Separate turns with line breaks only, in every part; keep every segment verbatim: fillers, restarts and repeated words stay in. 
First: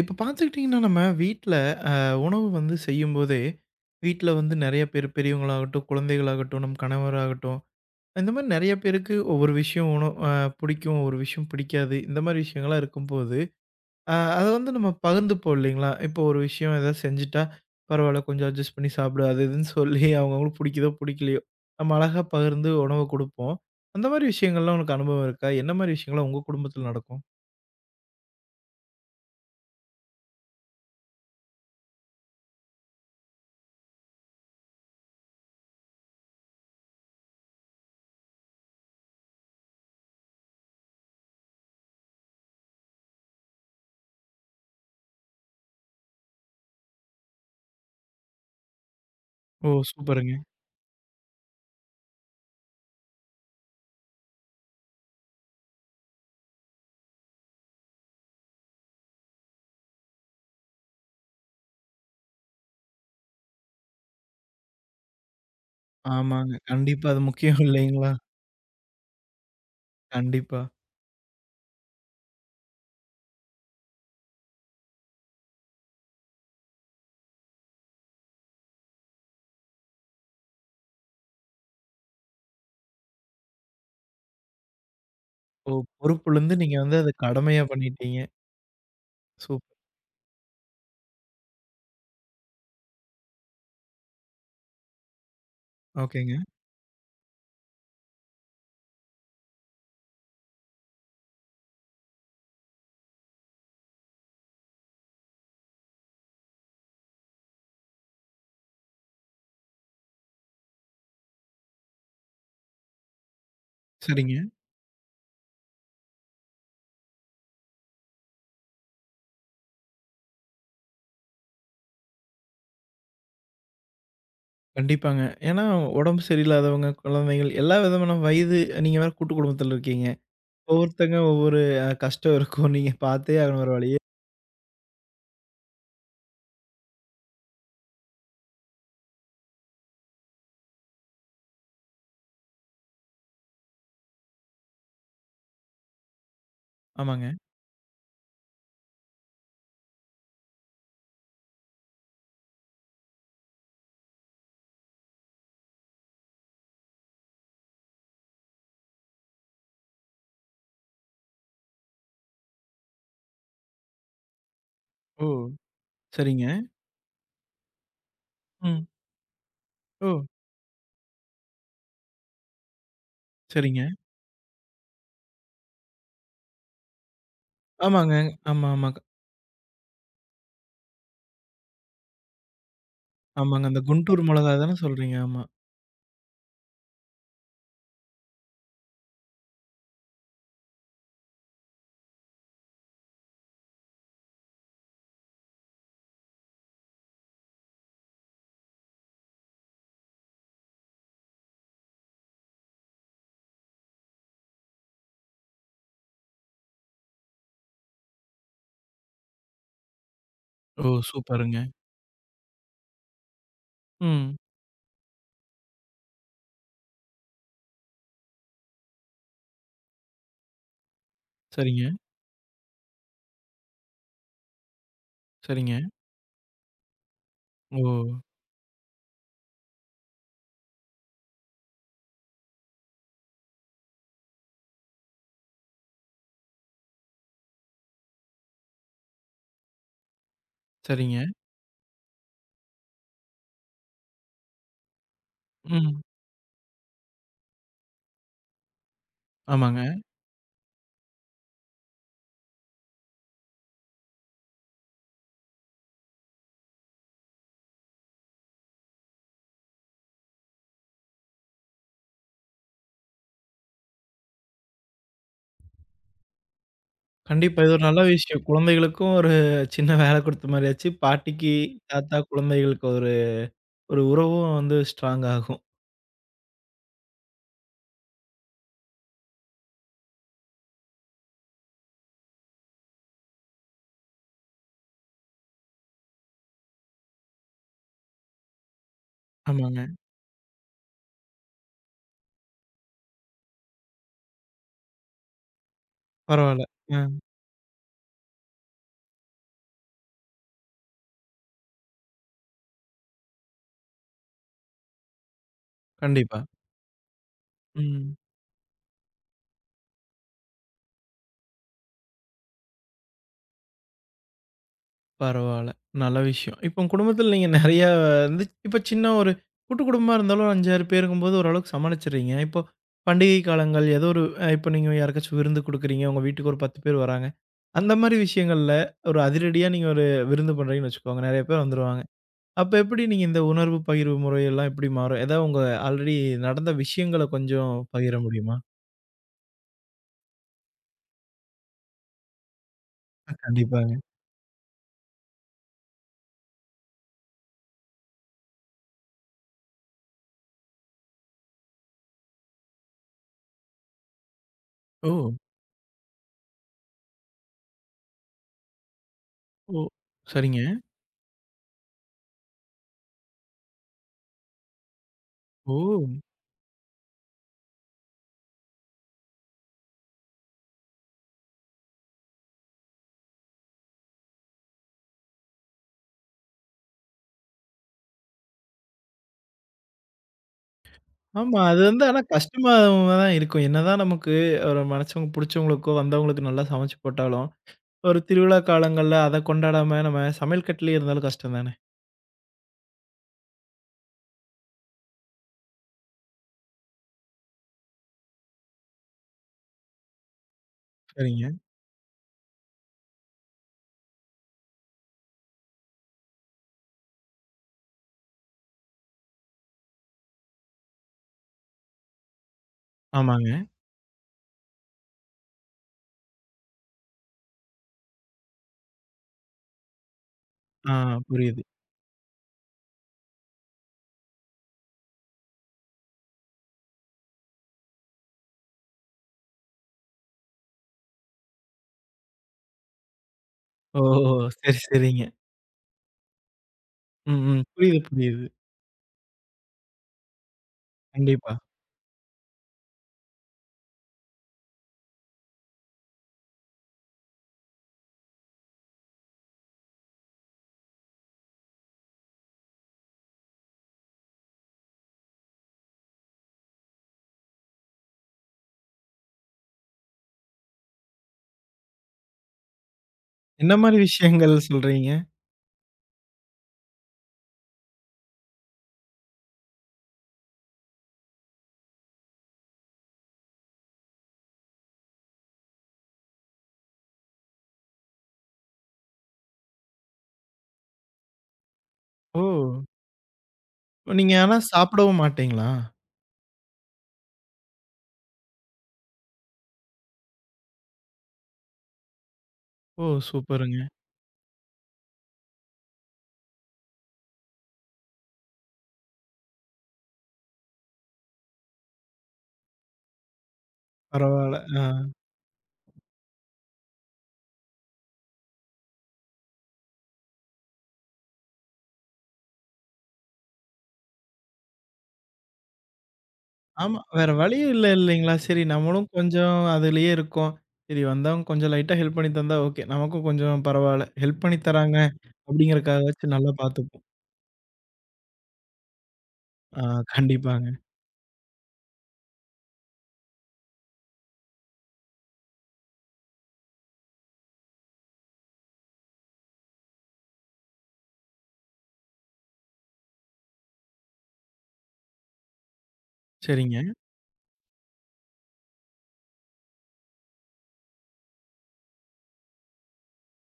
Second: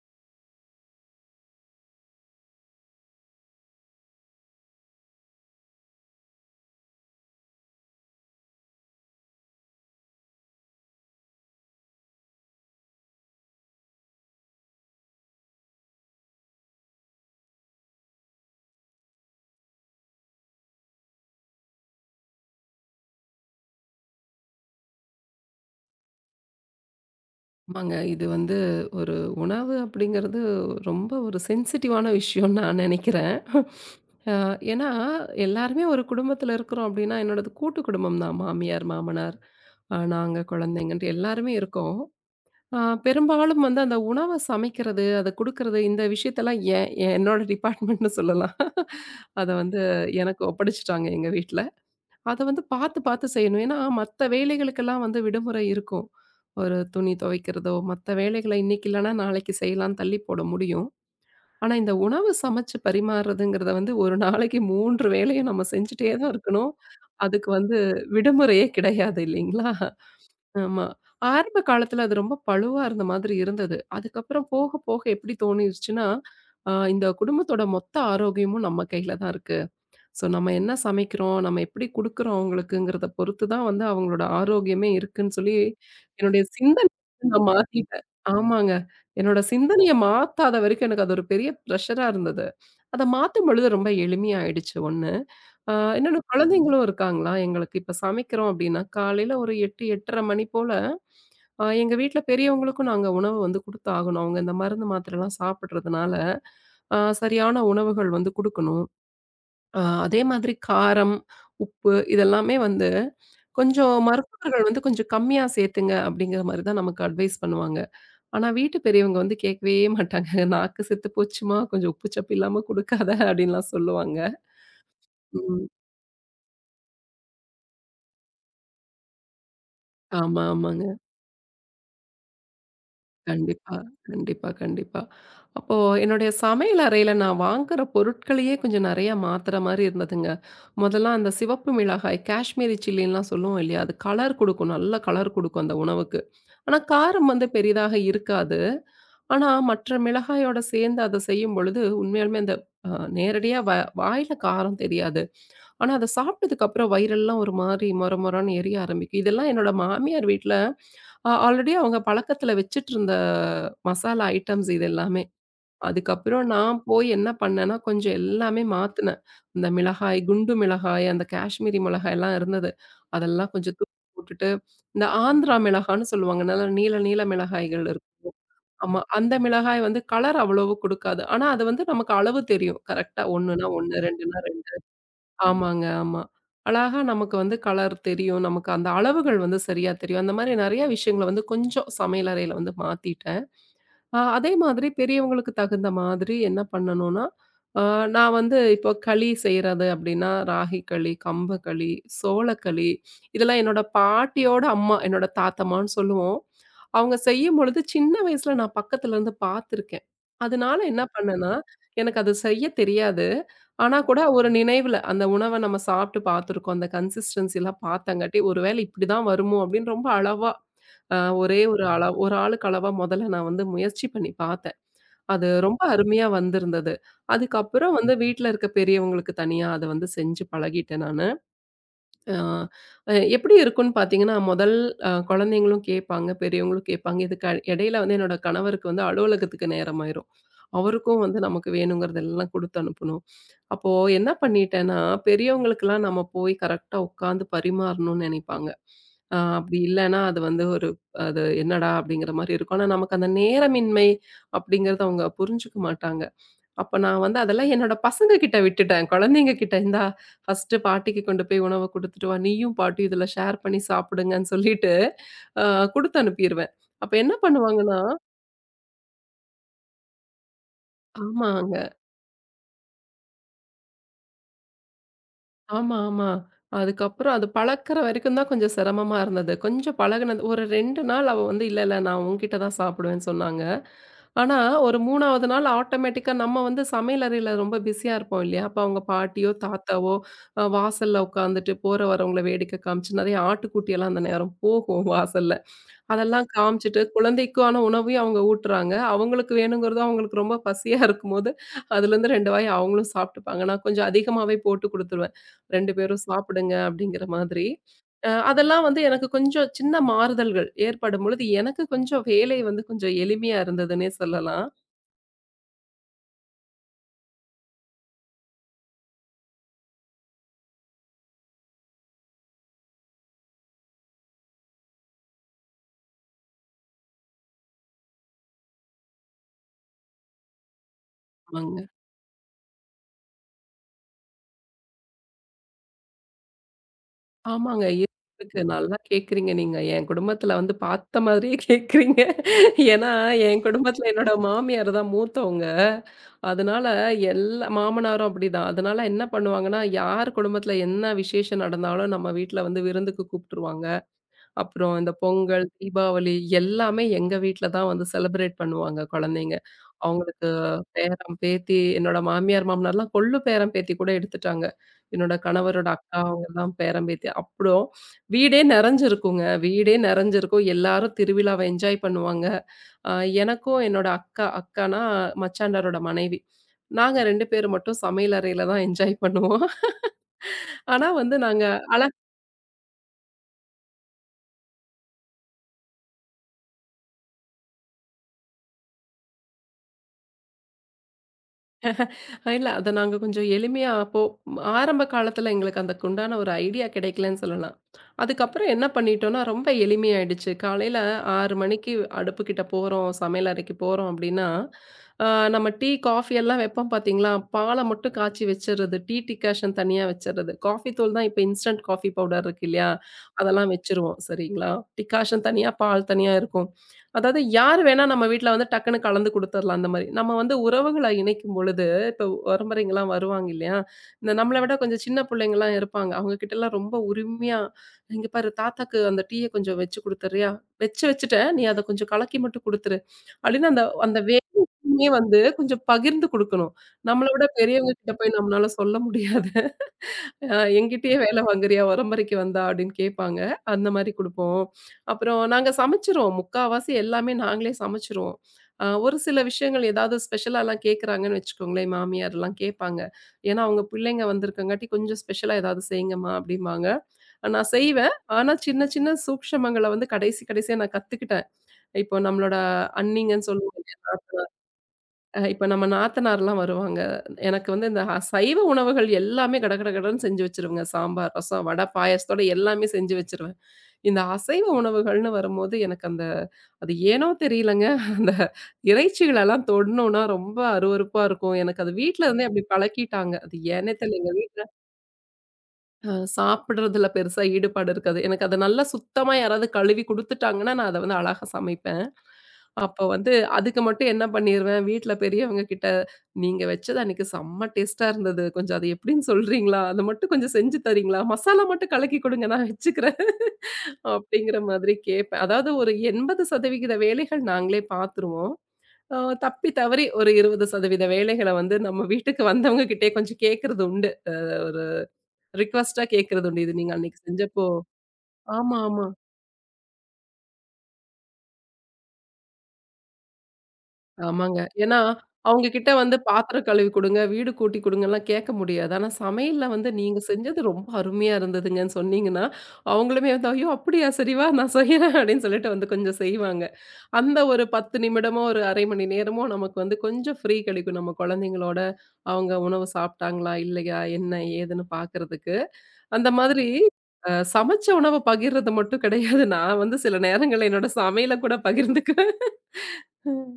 இப்ப பார்த்துக்கிட்டிங்கன்னா, நம்ம வீட்ல உணவு வந்து செய்யும்போதே, வீட்ல வந்து நெறைய பேர் பெரியவங்களாகட்டும், குழந்தைகளாகட்டும், நம் கணவராகட்டும், இந்த மாரி நெறைய பேருக்கு ஒவ்வொரு விஷயம் உண அ பிடிக்கும், ஒரு விஷயம் பிடிக்காது. இந்த மாரி விஷயங்கள்லாம் இருக்கும்போது, அ அத வந்து நம்ம பகிர்ந்துப்போம் இல்லைங்களா? இப்போ ஒரு விஷயம் ஏதாவது செஞ்சுட்டா, பரவால்ல கொஞ்சம் அட்ஜஸ்ட் பண்ணி சாப்பிடு, அது இதுன்னு சொல்லி அவங்கவங்களுக்கு பிடிக்குதோ, பிடிக்கலையோ, நம்ம அழகா பகிர்ந்து உணவு குடுப்போம். அந்த மாரி விஷயங்கள்லாம் உனக்கு அனுபவம் இருக்கா? என்ன மாரி விஷயங்கள்லாம் உங்க குடும்பத்துல நடக்கும்?
ஆமாங்க. இது வந்து ஒரு உணவு அப்படிங்கிறது ரொம்ப ஒரு சென்சிட்டிவான விஷயம்னு நான் நினைக்கிறேன். அ ஏன்னா, எல்லாருமே ஒரு குடும்பத்தில இருக்கிறோம் அப்படின்னா, என்னோடது கூட்டு குடும்பம் தான். மாமியார், மாமனார், அ நாங்க குழந்தைங்கன்ட்டு எல்லாருமே இருக்கோம். அ பெரும்பாலும் வந்து அந்த உணவ சமைக்கிறது, அத குடுக்குறது இந்த விஷயத்தெல்லாம் என் என்னோட டிபார்ட்மெண்ட்னு சொல்லலாம். அத
ஓ!
வந்து
சூப்பருங்க.
எனக்கு ஒப்படைச்சுட்டாங்க எங்க வீட்ல. அத வந்து பார்த்து, பார்த்து செய்யணும். ஏன்னா, மத்த வேலைகளுக்கெல்லாம் வந்து விடுமுறை இருக்கும். ஒரு துணி துவைக்கிறதோ, மத்த வேலைகள இன்னைக்கு இல்லன்னா நாளைக்கு செய்யலாம்னு தள்ளி போட முடியும். ஆனா, இந்த உணவு சமைச்சு பரிமாறுறதுங்கிறத வந்து ஒரு நாளைக்கு மூணு வேளையும் நம்ம செஞ்சுட்டே தான்
ஆமாங்க.
இருக்கணும்.
கண்டிப்பா அது
அதுக்கு
முக்கியம்
வந்து
இல்லைங்களா?
விடுமுறையே கிடையாது இல்லைங்களா?
கண்டிப்பா.
ஆமா. ஆரம்ப காலத்துல அது ரொம்ப பளுவா இருந்த மாதிரி இருந்தது. அதுக்கப்புறம் போக, போக எப்படி தோணிருச்சுன்னா, அ இந்த குடும்பத்தோட மொத்த ஆரோக்கியமும் நம்ம கையில தான் இருக்கு. ஸோ நம்ம என்ன சமைக்கிறோம், நம்ம எப்படி குடுக்குறோம் அவங்களுக்குங்கிறத பொறுத்து தான் வந்து அவங்களோட ஆரோக்கியமே இருக்குன்னு சொல்லி,
ஓ!
என்னுடைய
பொறுப்புலருந்து நீங்க
சிந்தனை
வந்து அத
நான்
கடமையா
மாத்திட்டேன்.
பண்ணிட்டீங்க.
ஆமாங்க. என்னோட
சூப்
சிந்தனைய மாத்தாத வரைக்கும் எனக்கு அது ஒரு பெரிய ப்ரெஷரா இருந்தது. அத மாத்தும் பொழுது ரொம்ப எளிமையாயிடுச்சு ஒன்னு. ஆ இன்னொன்னு
ஓகேங்க.
குழந்தைங்களும் இருக்காங்களா, எங்களுக்கு இப்ப சமைக்கிறோம் அப்படின்னா, காலையில ஒரு எட்டு, எட்டு முப்பது மணி போல, அ எங்க வீட்ல பெரியவங்களுக்கும் நாங்க உணவு வந்து குடுத்தாகணும். அவங்க இந்த மருந்து மாத்திரைலாம் சாப்பிடுறதுனால, அ சரியான உணவுகள் வந்து குடுக்கணும். ஆ அதே மாதிரி காரம், உப்பு இதெல்லாமே வந்து கொஞ்சம்
சரிங்க.
மருத்துவர்கள் வந்து கொஞ்சம் கம்மியா சேர்த்துங்க அப்படிங்கிற மாரி தான் நமக்கு அட்வைஸ் பண்ணுவாங்க. ஆனா வீட்டு பெரியவங்க வந்து கேட்கவே மாட்டாங்க. "நாக்கு செத்து போச்சும்மா, கொஞ்சம் உப்பு சப்பு இல்லாம குடுக்காத" அப்படின்லாம் சொல்லுவாங்க.
கண்டிப்பாங்க. ஏன்னா,
ம்.
உடம்பு சரியில்லாதவங்க, குழந்தைகள் எல்லா விதமான வயது நீங்க வேற கூட்டு குடும்பத்துல இருக்கீங்க.
ஆமா, ஆமாங்க.
ஒவ்வொருத்தங்க ஒவ்வொரு அ கஷ்டம் இருக்கும். நீங்க பார்த்தே ஆகணும் வேற
கண்டிப்பா,
வழியே
கண்டிப்பா, கண்டிப்பா. அப்போ என்னுடைய சமையல் அறையில நான் வாங்குற பொருட்களையே கொஞ்சம் நெறையா மாத்துற மாரி இருந்ததுங்க. மொதல்லாம் அந்த சிவப்பு மிளகாய், காஷ்மீரி சில்லின்லாம் சொல்லுவோம் இல்லையா? அது கலர் குடுக்கும். நல்ல கலர் குடுக்கும் அந்த உணவுக்கு. ஆனா,
ஆமாங்க.
காரம் வந்து பெரிதாக இருக்காது. ஆனா, மற்ற மிளகாயோட சேர்ந்து அத செய்யும்பொழுது, உண்மையாலுமே அந்த அ நேரடியா வ வாயில காரம் தெரியாது. ஆனா, அத சாப்பிட்டதுக்கு அப்புறம் வயிறெல்லாம் ஒரு மாரி மொர மொரன்னு எரிய ஆரம்பிக்கும். இதெல்லாம் என்னோட மாமியார் வீட்ல அ ஆல்ரெடி அவங்க பழக்கத்துல வச்சுட்டுருந்த மசாலா ஐட்டம்ஸ் இது எல்லாமே.
ஓ!
அதுக்கப்புறம்
சரிங்க.
நான் போய் என்ன பண்ணேன்னா, கொஞ்சம் எல்லாமே
ம்.
மாத்துனேன். இந்த
ஓ!
மிளகாய், குண்டு மிளகாய், அந்த காஷ்மீரி மிளகாய்லாம் இருந்தது. அதெல்லாம் கொஞ்சம்
சரிங்க.
தூக்கி போட்டுட்டு, இந்த ஆந்திரா மிளகான்னு சொல்லுவாங்க. நல்ல நீள நீள மிளகாய்கள் இருக்கும்.
ஆமாங்க. ஆமா, ஆமா.
ஆமா. அந்த மிளகாய் வந்து கலர் அவ்வளவு குடுக்காது. ஆனா, அது வந்து நமக்கு அளவு தெரியும். கரெக்ட்டா
ஆமாங்க.
1ன்னா
அந்த
ஒன்னு,
குண்டூர்
2ன்னா
மொளகா
ரெண்டு.
தானே சொல்றீங்க? ஆமா.
ஆமாங்க, ஆமா. அழகா நமக்கு வந்து கலர் தெரியும். நமக்கு அந்த அளவுகள் வந்து சரியா தெரியும். அந்த மாரி நெறைய விஷயங்கள வந்து கொஞ்சம் சமையலறையில வந்து மாத்திட்டேன். அ அதே மாதிரி பெரியவங்களுக்கு தகுந்த மாதிரி என்ன பண்ணணும்னா, அ நான் வந்து இப்போ களி செய்றது அப்படின்னா, ராகி களி, கம்பு களி, சோளக்களி இதெல்லாம் என்னோட பாட்டியோட அம்மா, என்னோட தாத்தம்மான்னு சொல்லுவோம். அவங்க செய்யும்பொழுது சின்ன வயசுல நான் பக்கத்துல இருந்து பார்த்துருக்கேன். அதனால
ஓ!
என்ன பண்ணேன்னா,
சூப்பருங்க.
எனக்கு அது செய்ய தெரியாது. ஆனா கூட
ம்.
ஒரு நினைவுல அந்த உணவ நம்ம சாப்பிட்டு பார்த்துருக்கோம். அந்த கன்சிஸ்டன்சி எல்லாம் பார்த்தங்காட்டி, ஒரு வேளை இப்படிதான் வருமோ அப்படின்னு ரொம்ப அளவா அ ஒரே
சரிங்க,
ஒரு அள ஒரு ஆளுக்கு அளவா முதல்ல நான் வந்து முயற்சி பண்ணி பார்த்தேன். அது
சரிங்க.
ரொம்ப அருமையா வந்திருந்தது.
ஓ!
அதுக்கப்புறம் வந்து வீட்ல இருக்க பெரியவங்களுக்கு தனியா அத வந்து செஞ்சு பழகிட்டேன் நானு. ஆ, அ எப்படி இருக்கும்ன்னு பார்த்தீங்கன்னா, முதல் அ குழந்தைங்களும் கேட்பாங்க, பெரியவங்களும் கேட்பாங்க. இதுக்கு அ- இடையில வந்து என்னோட கணவருக்கு வந்து அலுவலகத்துக்கு நேரமாயிரும். அவருக்கும்
சரிங்க.
வந்து நமக்கு வேணுங்கிறதெல்லாம் குடுத்து அனுப்பணும். அப்போ என்ன பண்ணிட்டேன்னா,
ம்.
பெரியவங்களுக்கெல்லாம் நம்ம போய் கரெக்ட்டா உட்காந்து பரிமாறணும்னு நினைப்பாங்க. அ அப்படி
ஆமாங்க.
இல்லன்னா, அது வந்து ஒரு அது என்னடா அப்படிங்கிற மாரி இருக்கும். ஆனா, நமக்கு அந்த நேரமின்மை அப்படிங்கிறத அவங்க புரிஞ்சுக்க மாட்டாங்க. அப்ப நான் வந்து அதெல்லாம் என்னோட பசங்க கிட்ட விட்டுட்டேன். குழந்தைங்க கிட்ட, "இந்தா ஃபர்ஸ்ட்டு பாட்டிக்கு கொண்டு போய் உணவ குடுத்துட்டு வா. நீயும் பாட்டியும் இதுல ஷேர் பண்ணி சாப்பிடுங்கன்னு" சொல்லிட்டு, அ குடுத்து அனுப்பிருவேன். அப்ப என்ன
கண்டிப்பா. இது ஒரு
பண்ணுவாங்கன்னா
நல்ல விஷயம். குழந்தைகளுக்கும் ஒரு சின்ன வேலை குடுத்த மாரி ஆச்சு. பாட்டிக்கு,
ஆமாங்க.
தாத்தா, குழந்தைகளுக்கு ஒரு ஒரு உறவும் வந்து ஸ்ட்ராங் ஆகும்.
ஆமா, ஆமா. அதுக்கப்புறம் அது பழக்குற வரைக்கும் தான் கொஞ்சம் சிரமமா இருந்தது. கொஞ்சம் பழகுனது ஒரு ரெண்டு நாள் அவ வந்து இல்ல, இல்ல நான் உன்கிட்ட தான் சாப்பிடுவேன்னு சொன்னாங்க. ஆனா, ஒரு 3வது நாள் ஆட்டோமேட்டிக்கா நம்ம வந்து சமையல் அறையில ரொம்ப பிஸியா இருப்போம் இல்லையா? அப்ப அவங்க பாட்டியோ,
ஆமாங்க.
தாத்தாவோ அ வாசல்ல உட்காந்துட்டு போற வரவங்கள வேடிக்கை காமிச்சு நெறைய ஆட்டுக்குட்டியெல்லாம் அந்த நேரம் போகும் வாசல்ல. அதெல்லாம்
பரவால்ல. அ
காமிச்சுட்டு, குழந்தைக்கான உணவையும் அவங்க ஊட்டுறாங்க. அவங்களுக்கு வேணுங்கிறதும் அவங்களுக்கு ரொம்ப பசியா இருக்கும்போது, அதுலேருந்து ரெண்டு வாய் அவங்களும் சாப்ட்டுப்பாங்க. நான் கொஞ்சம் அதிகமாவே போட்டு குடுத்துருவேன். ரெண்டு பேரும்
கண்டிப்பா.
சாப்பிடுங்க அப்படிங்கிற மாதிரி.
ம்.
அ அதெல்லாம் வந்து எனக்கு கொஞ்சம் சின்ன மாறுதல்கள் ஏற்படும்பொழுது, எனக்கு கொஞ்சம் வேலை வந்து கொஞ்சம் எளிமையா இருந்ததுன்னே சொல்லலாம்.
பரவால்ல. நல்ல விஷயம். இப்போ உங்க குடும்பத்தில நீங்க நெறையா வந்து இப்ப சின்ன ஒரு கூட்டு குடும்பமா இருந்தாலும் ஐந்து, ஆறு பேருங்கும்போது ஓரளவுக்கு சமாளிச்சுடுறீங்க. இப்போ பண்டிகை காலங்கள் ஏதோ ஒரு அ இப்போ நீங்க யாருக்காச்சும் விருந்து குடுக்குறீங்க. உங்க வீட்டுக்கு ஒரு பத்து பேர் வராங்க. அந்த மாரி விஷயங்கள்ல ஒரு அதிரடியா நீங்க ஒரு விருந்து பண்றீங்கன்னு வச்சுக்கோங்க. நெறைய பேர்
ஆமாங்க.
வந்துருவாங்க. அப்ப எப்படி நீங்க இந்த உணர்வு பகிர்வு முறையெல்லாம் எப்படி மாறும்? ஏதாவது உங்க ஆல்ரெடி நடந்த விஷயங்கள கொஞ்சம்
ஆமாங்க. இருக்கு.
பகிர முடியுமா?
இருக்கு. நல்லா கேட்கிறீங்க நீங்க. என் குடும்பத்தில வந்து பார்த்த மாதிரியே கேட்கிறீங்க. ஏன்னா,
அ
என்
கண்டிப்பாங்க.
குடும்பத்தில என்னோட மாமியார் தான் மூத்தவங்க. அதனால எல்லா மாமனாரும் அப்படிதான். அதனால என்ன பண்ணுவாங்கன்னா, யார் குடும்பத்தில என்ன விசேஷம் நடந்தாலும் நம்ம வீட்ல வந்து விருந்துக்கு கூப்ட்டுருவாங்க. அப்புறம்
ஓ!
இந்த பொங்கல், தீபாவளி எல்லாமே எங்க வீட்ல தான் வந்து செலிப்ரேட் பண்ணுவாங்க குழந்தைங்க.
ஓ!
அவங்களுக்கு
சரிங்க.
பேரன், பேத்தி என்னோட மாமியார், மாமனார்லாம் கொள்ளு பேரன், பேத்தி கூட எடுத்துட்டாங்க. என்னோட
ஓ!
கணவரோட அக்கா அவங்கலாம் பேரன், பேத்தி. அப்புறம் வீடே நெறஞ்சிருக்குங்க. வீடே நெறஞ்சிருக்கும். எல்லாரும் திருவிழாவ என்ஜாய் பண்ணுவாங்க. அ எனக்கும் என்னோட அக்கா அக்கானா மச்சாண்டாரோட மனைவி. நாங்க ரெண்டு பேரும் மட்டும் சமையல் அறையில தான் என்ஜாய் பண்ணுவோம். ஆனா வந்து
ஆமா.
நாங்க
அது வந்து ஆனா கஷ்டமா தான் இருக்கும். என்னதான் நமக்கு ஒரு மனசவங்க புடிச்சவங்களுக்கோ, வந்தவங்களுக்கு நல்லா சமைச்சு போட்டாலும், ஒரு திருவிழா காலங்கள்ல அத கொண்டாடாம நம்ம சமையல் கட்டுலயே இருந்தாலும் கஷ்டம் தானே!
இல்ல. அத நாங்க கொஞ்சம் எளிமையா அப்போ ம், ஆரம்ப காலத்துல எங்களுக்கு அதுக்கு உண்டான ஒரு ஐடியா கிடைக்கலன்னு சொல்லலாம். அதுக்கப்புறம் என்ன பண்ணிட்டோம்னா, ரொம்ப எளிமையாயிடுச்சு. காலையில
சரிங்க.
ஆறு மணிக்கு அடுப்புக்கிட்ட போறோம், சமையல் அறைக்கு போறோம் அப்படின்னா, அ நம்ம டீ, காஃபி எல்லாம் வைப்போம் பார்த்தீங்களா? பால மட்டும் காய்ச்சி வச்சுறது. டீ டிகாஷன் தனியா வச்சுறது. காஃபி தூள் தான் இப்ப இன்ஸ்டன்ட் காஃபி பவுடர் இருக்கு இல்லையா?
ஆமாங்க.
அதெல்லாம் வச்சுருவோம். சரிங்களா? டிகாஷன் தனியா, பால் தனியா இருக்கும். அதாவது யார் வேணா நம்ம வீட்ல வந்து டக்குன்னு கலந்து குடுத்துரலாம் அந்த மாரி. நம்ம வந்து
ஆ
உறவுகள இணைக்கும்
புரியுது.
பொழுது, இப்ப உறம்பறைங்கலாம் வருவாங்க இல்லையா? இந்த நம்மள விட கொஞ்சம் சின்ன பிள்ளைங்கலாம் இருப்பாங்க. அவங்க கிட்டலாம் ரொம்ப உரிமையா, "இங்க பாரு தாத்தாக்கு அந்த டீய கொஞ்சம் வச்சு குடுத்துர்றியா? வச்சு வச்சுட்டேன். நீ அத கொஞ்சம் கலக்கி மட்டும் குடுத்துரு." அப்படின்னு அந்த
ஓ!
அந்த
சரி,
வேலையுமே
சரிங்க.
வந்து கொஞ்சம் பகிர்ந்து குடுக்கணும். நம்மள
ம்,
விட
ம்.
பெரியவங்க
புரியுது,
கிட்ட போய்
புரியுது.
நம்மளால சொல்ல முடியாது. அ என்கிட்டயே வேலை
கண்டிப்பா.
வாங்குறியா? உரம்பரைக்கு வந்தா அப்படின்னு கேட்பாங்க. அந்த மாரி குடுப்போம். அப்புறம் நாங்க சமைச்சுருவோம். முக்காவாசி எல்லாமே நாங்களே சமைச்சுருவோம். அ ஒரு சில விஷயங்கள் ஏதாவது ஸ்பெஷலாலாம் கேட்குறாங்கன்னு வச்சுக்கோங்களேன், மாமியார்லாம் கேட்பாங்க. ஏன்னா அவங்க பிள்ளைங்க வந்திருக்கங்காட்டி கொஞ்சம் ஸ்பெஷலா ஏதாவது செய்யுங்கம்மா அப்படிம்பாங்க. அஹ் நான் செய்வேன். ஆனா சின்ன சின்ன சூக்ஷமங்கள வந்து கடைசி கடைசியா நான் கத்துக்கிட்டேன். இப்போ நம்மளோட அண்ணிங்கன்னு
என்ன
சொல்லுவோம்
மாரி
இல்லையா?
விஷயங்கள் சொல்றீங்க?
அ இப்ப நம்ம நாத்தனார்லாம் வருவாங்க. எனக்கு வந்து இந்த அ சைவ உணவுகள் எல்லாமே கடகடகடன்னு செஞ்சு வச்சுருவேங்க. சாம்பார், ரசம், வடை, பாயாசத்தோட எல்லாமே செஞ்சு வச்சுருவேன். இந்த அசைவ உணவுகள்னு வரும்போது எனக்கு அந்த அது ஏனோ தெரியலங்க. அந்த இறைச்சிகளெல்லாம் தொடணும்னா ரொம்ப அருவருப்பா இருக்கும். எனக்கு அது வீட்ல
ஓ!
இருந்தே அப்படி பழக்கிட்டாங்க. அது ஏன்னே தெரியல எங்க
நீங்க ஆனா
வீட்ல
சாப்பிடவும் மாட்டீங்களா?
அ சாப்பிடுறதுல பெருசா ஈடுபாடு இருக்காது. எனக்கு அத நல்லா சுத்தமா யாராவது கழுவி குடுத்துட்டாங்கன்னா, நான் அத வந்து அழகா சமைப்பேன். அப்போ
ஓ!
வந்து அதுக்கு
சூப்பருங்க.
மட்டும் என்ன பண்ணிருவேன், வீட்ல பெரியவங்க கிட்ட, "நீங்க வச்சது அன்னைக்கு செம்ம டேஸ்ட்டா இருந்தது. கொஞ்சம் அது எப்படின்னு சொல்றீங்களா? அத மட்டும் கொஞ்சம் செஞ்சு தர்றீங்களா? மசாலா மட்டும் கலக்கி குடுங்க, நான் வச்சுக்கிறேன்."
பரவால்ல.
அப்படிங்கிற மாதிரி
ஆ.
கேட்பேன். அதாவது ஒரு எண்பது சதவீதம் வேலைகள் நாங்களே பார்த்துருவோம். அ தப்பி தவறி ஒரு இருபது சதவீதம் வேலைகள வந்து நம்ம வீட்டுக்கு வந்தவங்க கிட்டயே கொஞ்சம் கேட்கறது உண்டு. அ ஒரு ரிக்வெஸ்ட்டா கேட்கறது உண்டு. இது நீங்க
ஆமா.
அன்னைக்கு
வேற
செஞ்சப்போ
வழியும் இல்ல இல்லைங்களா? சரி
ஆமா,
நம்மளும்
ஆமா.
கொஞ்சம் அதுலயே இருக்கோம். சரி வந்தவங்க கொஞ்சம் லைட்டா ஹெல்ப் பண்ணி தந்தா ஓகே. நமக்கும் கொஞ்சம் பரவால்ல. ஹெல்ப் பண்ணி
ஆமாங்க.
தராங்க
ஏன்னா, அவங்க கிட்ட வந்து
அப்படிங்கிறக்காகவாச்சும் நல்லா
பாத்திரம் கழுவி
பார்த்துப்போம்.
குடுங்க, வீடு கூட்டி குடுங்கலாம் கேட்க முடியாது. ஆனா, சமையல்ல
ஆ
வந்து நீங்க செஞ்சது
கண்டிப்பாங்க.
ரொம்ப அருமையா இருந்ததுங்கன்னு சொன்னீங்கன்னா, அவங்களுமே வந்து, "ஐயோ! அப்படியா? சரி வா நான் செய்றேன்" அப்படின்னு சொல்லிட்டு வந்து கொஞ்சம் செய்வாங்க. அந்த ஒரு பத்து நிமிடமோ, ஒரு அரை மணி நேரமோ நமக்கு வந்து கொஞ்சம் ஃப்ரீ கிடைக்கும். நம்ம குழந்தைங்களோட அவங்க உணவு சாப்பிட்டாங்களா? இல்லையா? என்ன? ஏதுன்னு பார்க்கறதுக்கு. அந்த மாதிரி
சரிங்க.
அ சமைச்ச உணவ பகிர்றது மட்டும் கிடையாது. நான் வந்து சில நேரங்கள்ல என்னோட சமையல கூட பகிர்ந்துக்குவேன். ம்.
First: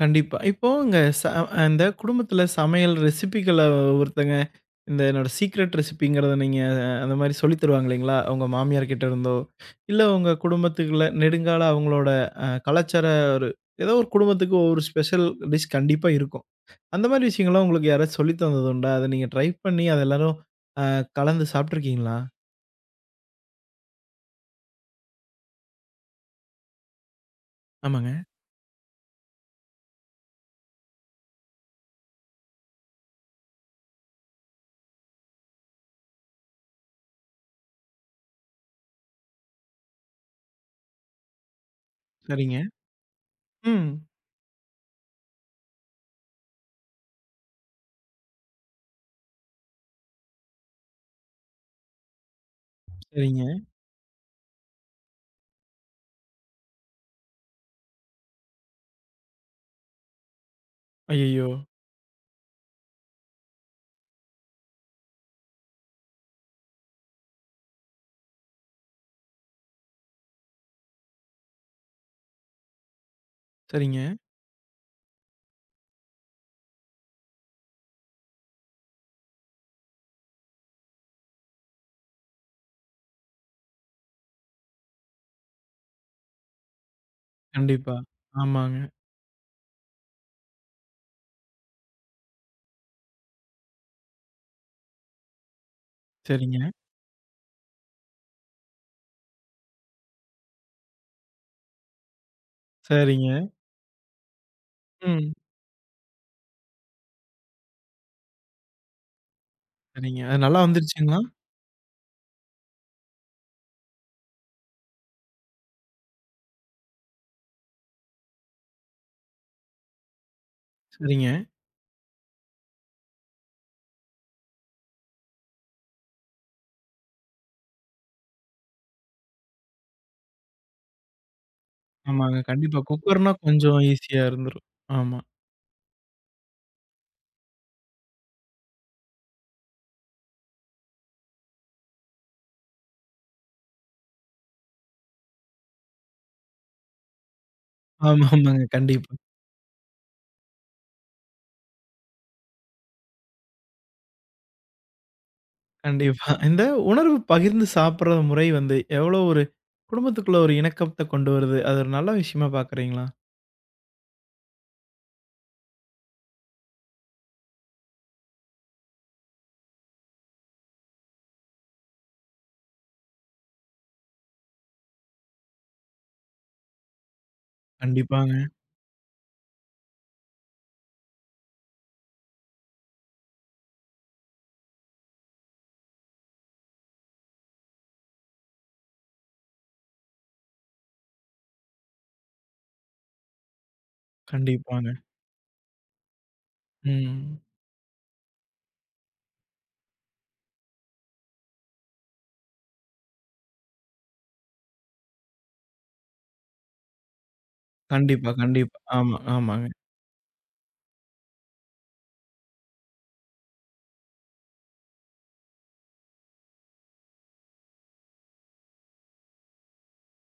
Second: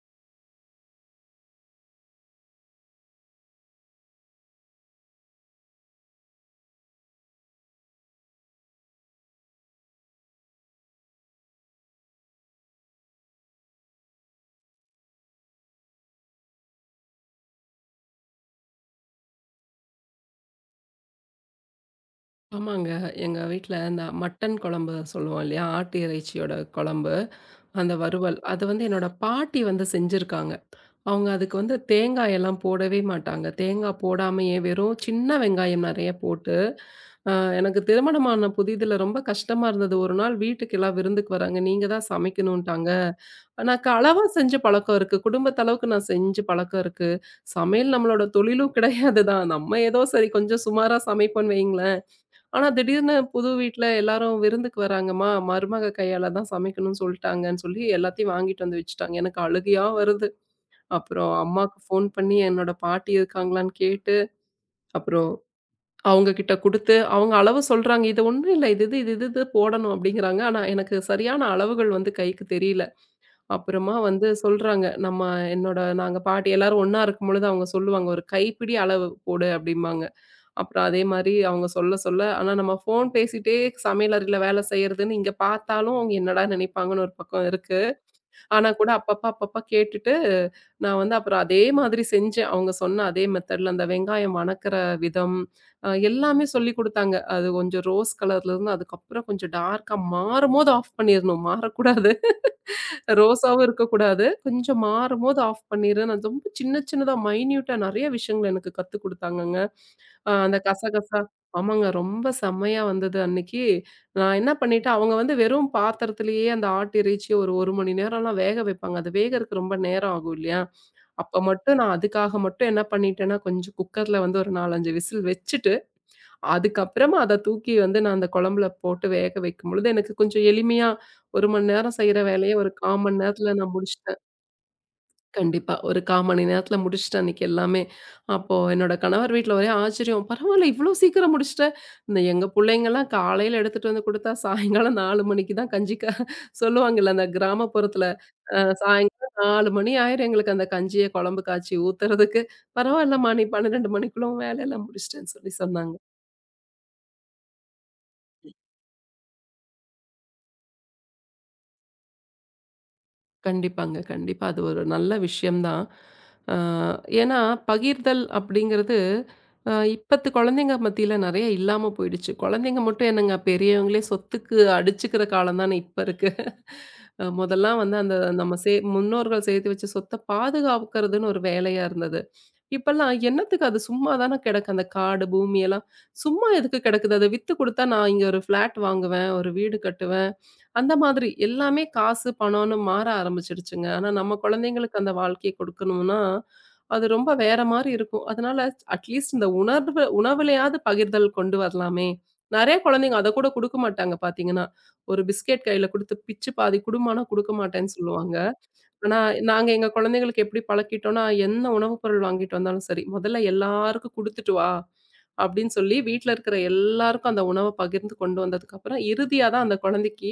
கண்டிப்பா. இப்போங்க ச அந்த குடும்பத்தில சமையல் ரெசிபிகள ஒருத்தங்க இந்த என்னோட சீக்ரெட் ரெசிபிங்கிறத நீங்க அஹ், அந்த மாரி சொல்லி தருவாங்க இல்லைங்களா? உங்க மாமியார் கிட்ட இருந்தோ, இல்ல உங்க குடும்பத்துக்குள்ள நெடுங்கால அவங்களோட அ கலாச்சார ஒரு ஏதோ ஒரு குடும்பத்துக்கு ஒரு ஸ்பெஷல் டிஷ் கண்டிப்பா இருக்கும். அந்த மாரி விஷயங்கள்லாம் உங்களுக்கு யாராச்சும் சொல்லி தந்தது உண்டா? அத நீங்க ட்ரை பண்ணி அத எல்லாரும் அ கலந்து சாப்ட்டுருக்கீங்களா?
ஆமாங்க. எங்க வீட்ல இந்த மட்டன் குழம்பு சொல்லுவோம் இல்லையா? ஆட்டு இறைச்சியோட குழம்பு, அந்த
ஆமாங்க.
வறுவல். அது வந்து என்னோட பாட்டி வந்து செஞ்சிருக்காங்க. அவங்க அதுக்கு வந்து தேங்காய் எல்லாம் போடவே மாட்டாங்க. தேங்காய் போடாமயே வெறும் சின்ன வெங்காயம் நெறைய போட்டு, அ எனக்கு திருமணமான புதிதில ரொம்ப கஷ்டமா இருந்தது. ஒரு நாள் வீட்டுக்கு எல்லாம் விருந்துக்கு வராங்க. நீங்க தான்
சரிங்க.
சமைக்கணுன்ட்டாங்க. எனக்கு
ம்.
அளவா செஞ்ச பழக்கம் இருக்கு. குடும்பத்து அளவுக்கு நான் செஞ்சு பழக்கம் இருக்கு. சமையல் நம்மளோட தொழிலும் கிடையாது தான். நம்ம ஏதோ சரி கொஞ்சம் சுமாரா சமைப்போம்ன்னு வையுங்களேன். ஆனா திடீர்னு
சரிங்க.
புது வீட்ல எல்லாரும் விருந்துக்கு வராங்கம்மா, மருமக கையால தான் சமைக்கணும்னு சொல்ட்டாங்கன்னு சொல்லி எல்லாத்தையும் வாங்கிட்டு வந்து வச்சுட்டாங்க. எனக்கு அழுகையா வருது. அப்புறம்
ஐயய்யோ!
அம்மாக்கு ஃபோன் பண்ணி என்னோட பாட்டி இருக்காங்களான்னு கேட்டு, அப்புறம் அவங்க கிட்ட குடுத்து, அவங்க அளவு சொல்றாங்க. "இது ஒண்ணும் இல்ல. இது இது இது இது இது போடணும்" அப்படிங்கிறாங்க. ஆனா, எனக்கு சரியான அளவுகள் வந்து கைக்கு தெரியல. அப்புறமா
சரிங்க.
வந்து சொல்றாங்க, "நம்ம என்னோட நாங்க பாட்டி எல்லாரும் ஒண்ணா இருக்கும்பொழுது அவங்க சொல்லுவாங்க, "ஒரு கைப்பிடி அளவு போடு" அப்படிம்பாங்க. அப்புறம் அதே மாரி அவங்க சொல்ல சொல்ல ஆனா நம்ம ஃபோன் பேசிட்டே சமையலறையில வேலை செய்றதுன்னு இங்க பார்த்தாலும் அவங்க என்னடா நினைப்பாங்கன்னு ஒரு பக்கம் இருக்கு.
கண்டிப்பா.
ஆனா
ஆமாங்க.
கூட அப்பப்ப, அப்பப்ப கேட்டுட்டு, நான் வந்து அப்புறம் அதே மாதிரி செஞ்சேன். அவங்க சொன்ன அதே மெத்தட்ல அந்த வெங்காயம் வணக்குற விதம், அ எல்லாமே
சரிங்க.
சொல்லிக் குடுத்தாங்க. அது கொஞ்சம் ரோஸ் கலர்லருந்து அதுக்கப்புறம் கொஞ்சம் டார்க்கா மாறும்போது ஆஃப் பண்ணிரணும். மாறக்கூடாது.
சரிங்க.
ரோஸாவும் இருக்கக்கூடாது. கொஞ்சம்
ம்.
மாறும்போது ஆஃப் பண்ணிரு. நான் ரொம்ப சின்ன சின்னதா மைன்யூட்டா நெறைய விஷயங்கள் எனக்கு கத்துக் குடுத்தாங்கங்க.
சரிங்க.
அ
அது
அந்த
நல்லா
கசகசா
வந்துருச்சுங்களா?
ஆமாங்க. ரொம்ப செம்மையா வந்தது அன்னைக்கு. நான் என்ன பண்ணிட்டேன், அவங்க வந்து வெறும் பாத்திரத்திலேயே அந்த ஆட்டிறைச்சி ஒரு 1 மணி நேரம்லாம் வேக வைப்பாங்க. அது வேகறக்கு ரொம்ப நேரம் ஆகும் இல்லையா?
சரிங்க.
அப்ப மட்டும் நான் அதுக்காக மட்டும் என்ன பண்ணிட்டேன்னா, கொஞ்சம் குக்கர்ல வந்து ஒரு நாலு, அஞ்சு விசில் வச்சுட்டு, அதுக்கப்புறமா அத தூக்கி வந்து நான் அந்த குழம்புல போட்டு வேக வைக்கும்பொழுது, எனக்கு கொஞ்சம் எளிமையா ஒரு மணி நேரம் செய்ற
ஆமாங்க.
வேலைய ஒரு
கண்டிப்பா.
கால் மணி
குக்கர்னா
நேரத்துல நான்
கொஞ்சம்
முடிச்சுட்டேன்.
ஈஸியா இருந்துரும். ஆமா.
கண்டிப்பா. ஒரு கால் மணி நேரத்துல முடிச்சுட்டேன் அன்னைக்கு எல்லாமே. அப்போ என்னோட கணவர் வீட்ல ஒரே ஆச்சரியம். "பரவால்ல இவ்ளோ சீக்கிரம் முடிச்சுட்ட." இந்த எங்க புள்ளைங்கலாம் காலையில எடுத்துட்டு வந்து குடுத்தா, சாயங்காலம் நாலு மணிக்கு தான் கஞ்சி க சொல்லுவாங்கல்ல அந்த கிராமப்புறத்துல.
ஆமா,
அ
ஆமாங்க. கண்டிப்பா,
சாயங்காலம் நாலு மணி ஆயிரும் எங்களுக்கு அந்த கஞ்சிய குழம்பு காய்ச்சி ஊத்துறதுக்கு. "பரவால்லம்மா, நீ பன்னிரெண்டு மணிக்குள்ள உன் வேலையெல்லாம் முடிச்சுட்டேன்னு" சொல்லி சொன்னாங்க.
கண்டிப்பா. இந்த உணர்வு பகிர்ந்து சாப்பிடுற முறை வந்து எவ்வளோ ஒரு குடும்பத்துக்குள்ள ஒரு இணக்கத்த கொண்டு வருது. அது ஒரு நல்ல விஷயமா பார்க்குறீங்களா?
கண்டிப்பாங்க. கண்டிப்பா. அது ஒரு நல்ல விஷயம் தான். அ ஏன்னா பகிர்தல் அப்படிங்கிறது அ இப்பத்து குழந்தைங்க மத்தியில நெறைய இல்லாம போயிடுச்சு. குழந்தைங்க மட்டும் என்னங்க பெரியவங்களே சொத்துக்கு அடிச்சுக்கிற காலம் தானே இப்ப இருக்கு. அ முதல்லாம் வந்து அந்த
கண்டிப்பாங்க,
நம்ம சே முன்னோர்கள் சேர்த்து வச்ச சொத்த பாதுகாக்கிறதுன்னு ஒரு வேலையா இருந்தது. இப்பல்லாம் என்னத்துக்கு அது சும்மா தானே கிடக்கு. அந்த காடு பூமி எல்லாம் சும்மா எதுக்கு கிடக்குது? அத வித்து குடுத்தா நான் இங்க ஒரு ஃப்ளாட் வாங்குவேன், ஒரு வீடு கட்டுவேன். அந்த மாதிரி எல்லாமே காசு, பணம்னு மாற ஆரம்பிச்சுடுச்சுங்க. ஆனா நம்ம
கண்டிப்பாங்க.
குழந்தைங்களுக்கு அந்த வாழ்க்கைய குடுக்கணும்னா, அது ரொம்ப
ம்.
வேற மாரி இருக்கும். அதனால அட்லீஸ்ட் இந்த உணர்வு உணவுலயாவது பகிர்தல் கொண்டு வரலாமே! நெறைய குழந்தைங்க அத கூட குடுக்க மாட்டாங்க பார்த்தீங்கன்னா. ஒரு பிஸ்கெட் கையில குடுத்து பிச்சு பாதி குடும்மான்னா குடுக்க மாட்டேன்னு
கண்டிப்பா,
சொல்லுவாங்க.
கண்டிப்பா. ஆமா,
ஆனா,
ஆமாங்க.
நாங்க எங்க குழந்தைகளுக்கு எப்படி பழக்கிட்டோம்னா, என்ன உணவுப் பொருள் வாங்கிட்டு வந்தாலும் சரி, "முதல்ல எல்லாருக்கும் குடுத்துட்டு வா" அப்படின்னு சொல்லி வீட்ல இருக்கிற எல்லாருக்கும் அந்த உணவ பகிர்ந்து கொண்டு வந்ததுக்கப்புறம், இறுதியா தான் அந்த குழந்தைக்கு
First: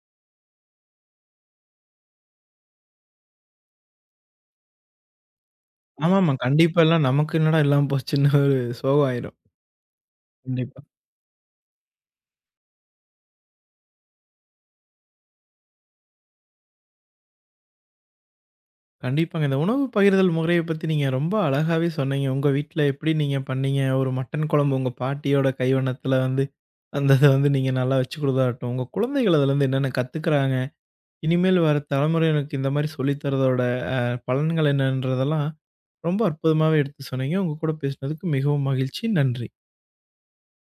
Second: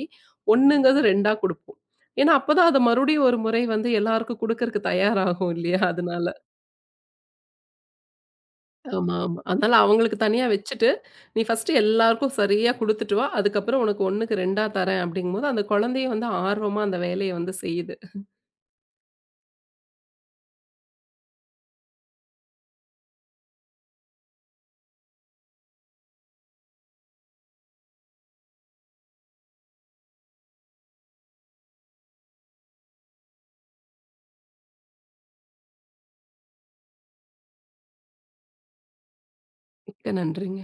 1ங்கிறது 2ஆ குடுப்போம். ஏன்னா, அப்பதான் அது மறுபடியும் ஒரு முறை வந்து எல்லாருக்கும் குடுக்கறக்கு தயாராகும் இல்லையா? அதனால.
ஆமாமா. கண்டிப்பா எல்லாம் நமக்கு என்னடா இல்லாம போச்சுன்னு ஒரு சோகம்
ஆமா,
ஆயிரும்.
ஆமா. அதனால அவங்களுக்கு தனியா
கண்டிப்பா.
வச்சுட்டு, "நீ ஃபர்ஸ்ட்டு எல்லாருக்கும் சரியா குடுத்துட்டு வா. அதுக்கப்புறம் உனக்கு 1க்கு 2ஆ தரேன்" அப்படிங்கும்போது, அந்த குழந்தையும் வந்து ஆர்வமா அந்த வேலைய வந்து செய்யுது.
கண்டிப்பாங்க. இந்த உணவு பகிர்தல் முறைய பத்தி நீங்க ரொம்ப அழகாவே சொன்னீங்க. உங்க வீட்ல எப்படி நீங்க பண்ணீங்க? ஒரு மட்டன் குழம்பு உங்க பாட்டியோட கைவண்ணத்துல வந்து, அந்த இத வந்து நீங்க நல்லா வச்சு குடுத்ததாகட்டும். உங்க குழந்தைகள் அதுலருந்து என்னென்ன கத்துக்கிறாங்க? இனிமேல் வர தலைமுறையினருக்கு இந்த மாரி சொல்லி தரதோட அ பலன்கள் என்னன்றதெல்லாம் ரொம்ப அற்புதமாவே எடுத்து சொன்னீங்க. உங்க கூட பேசினதுக்கு மிகவும் மகிழ்ச்சி. நன்றி.
மிக்க நன்றிங்க.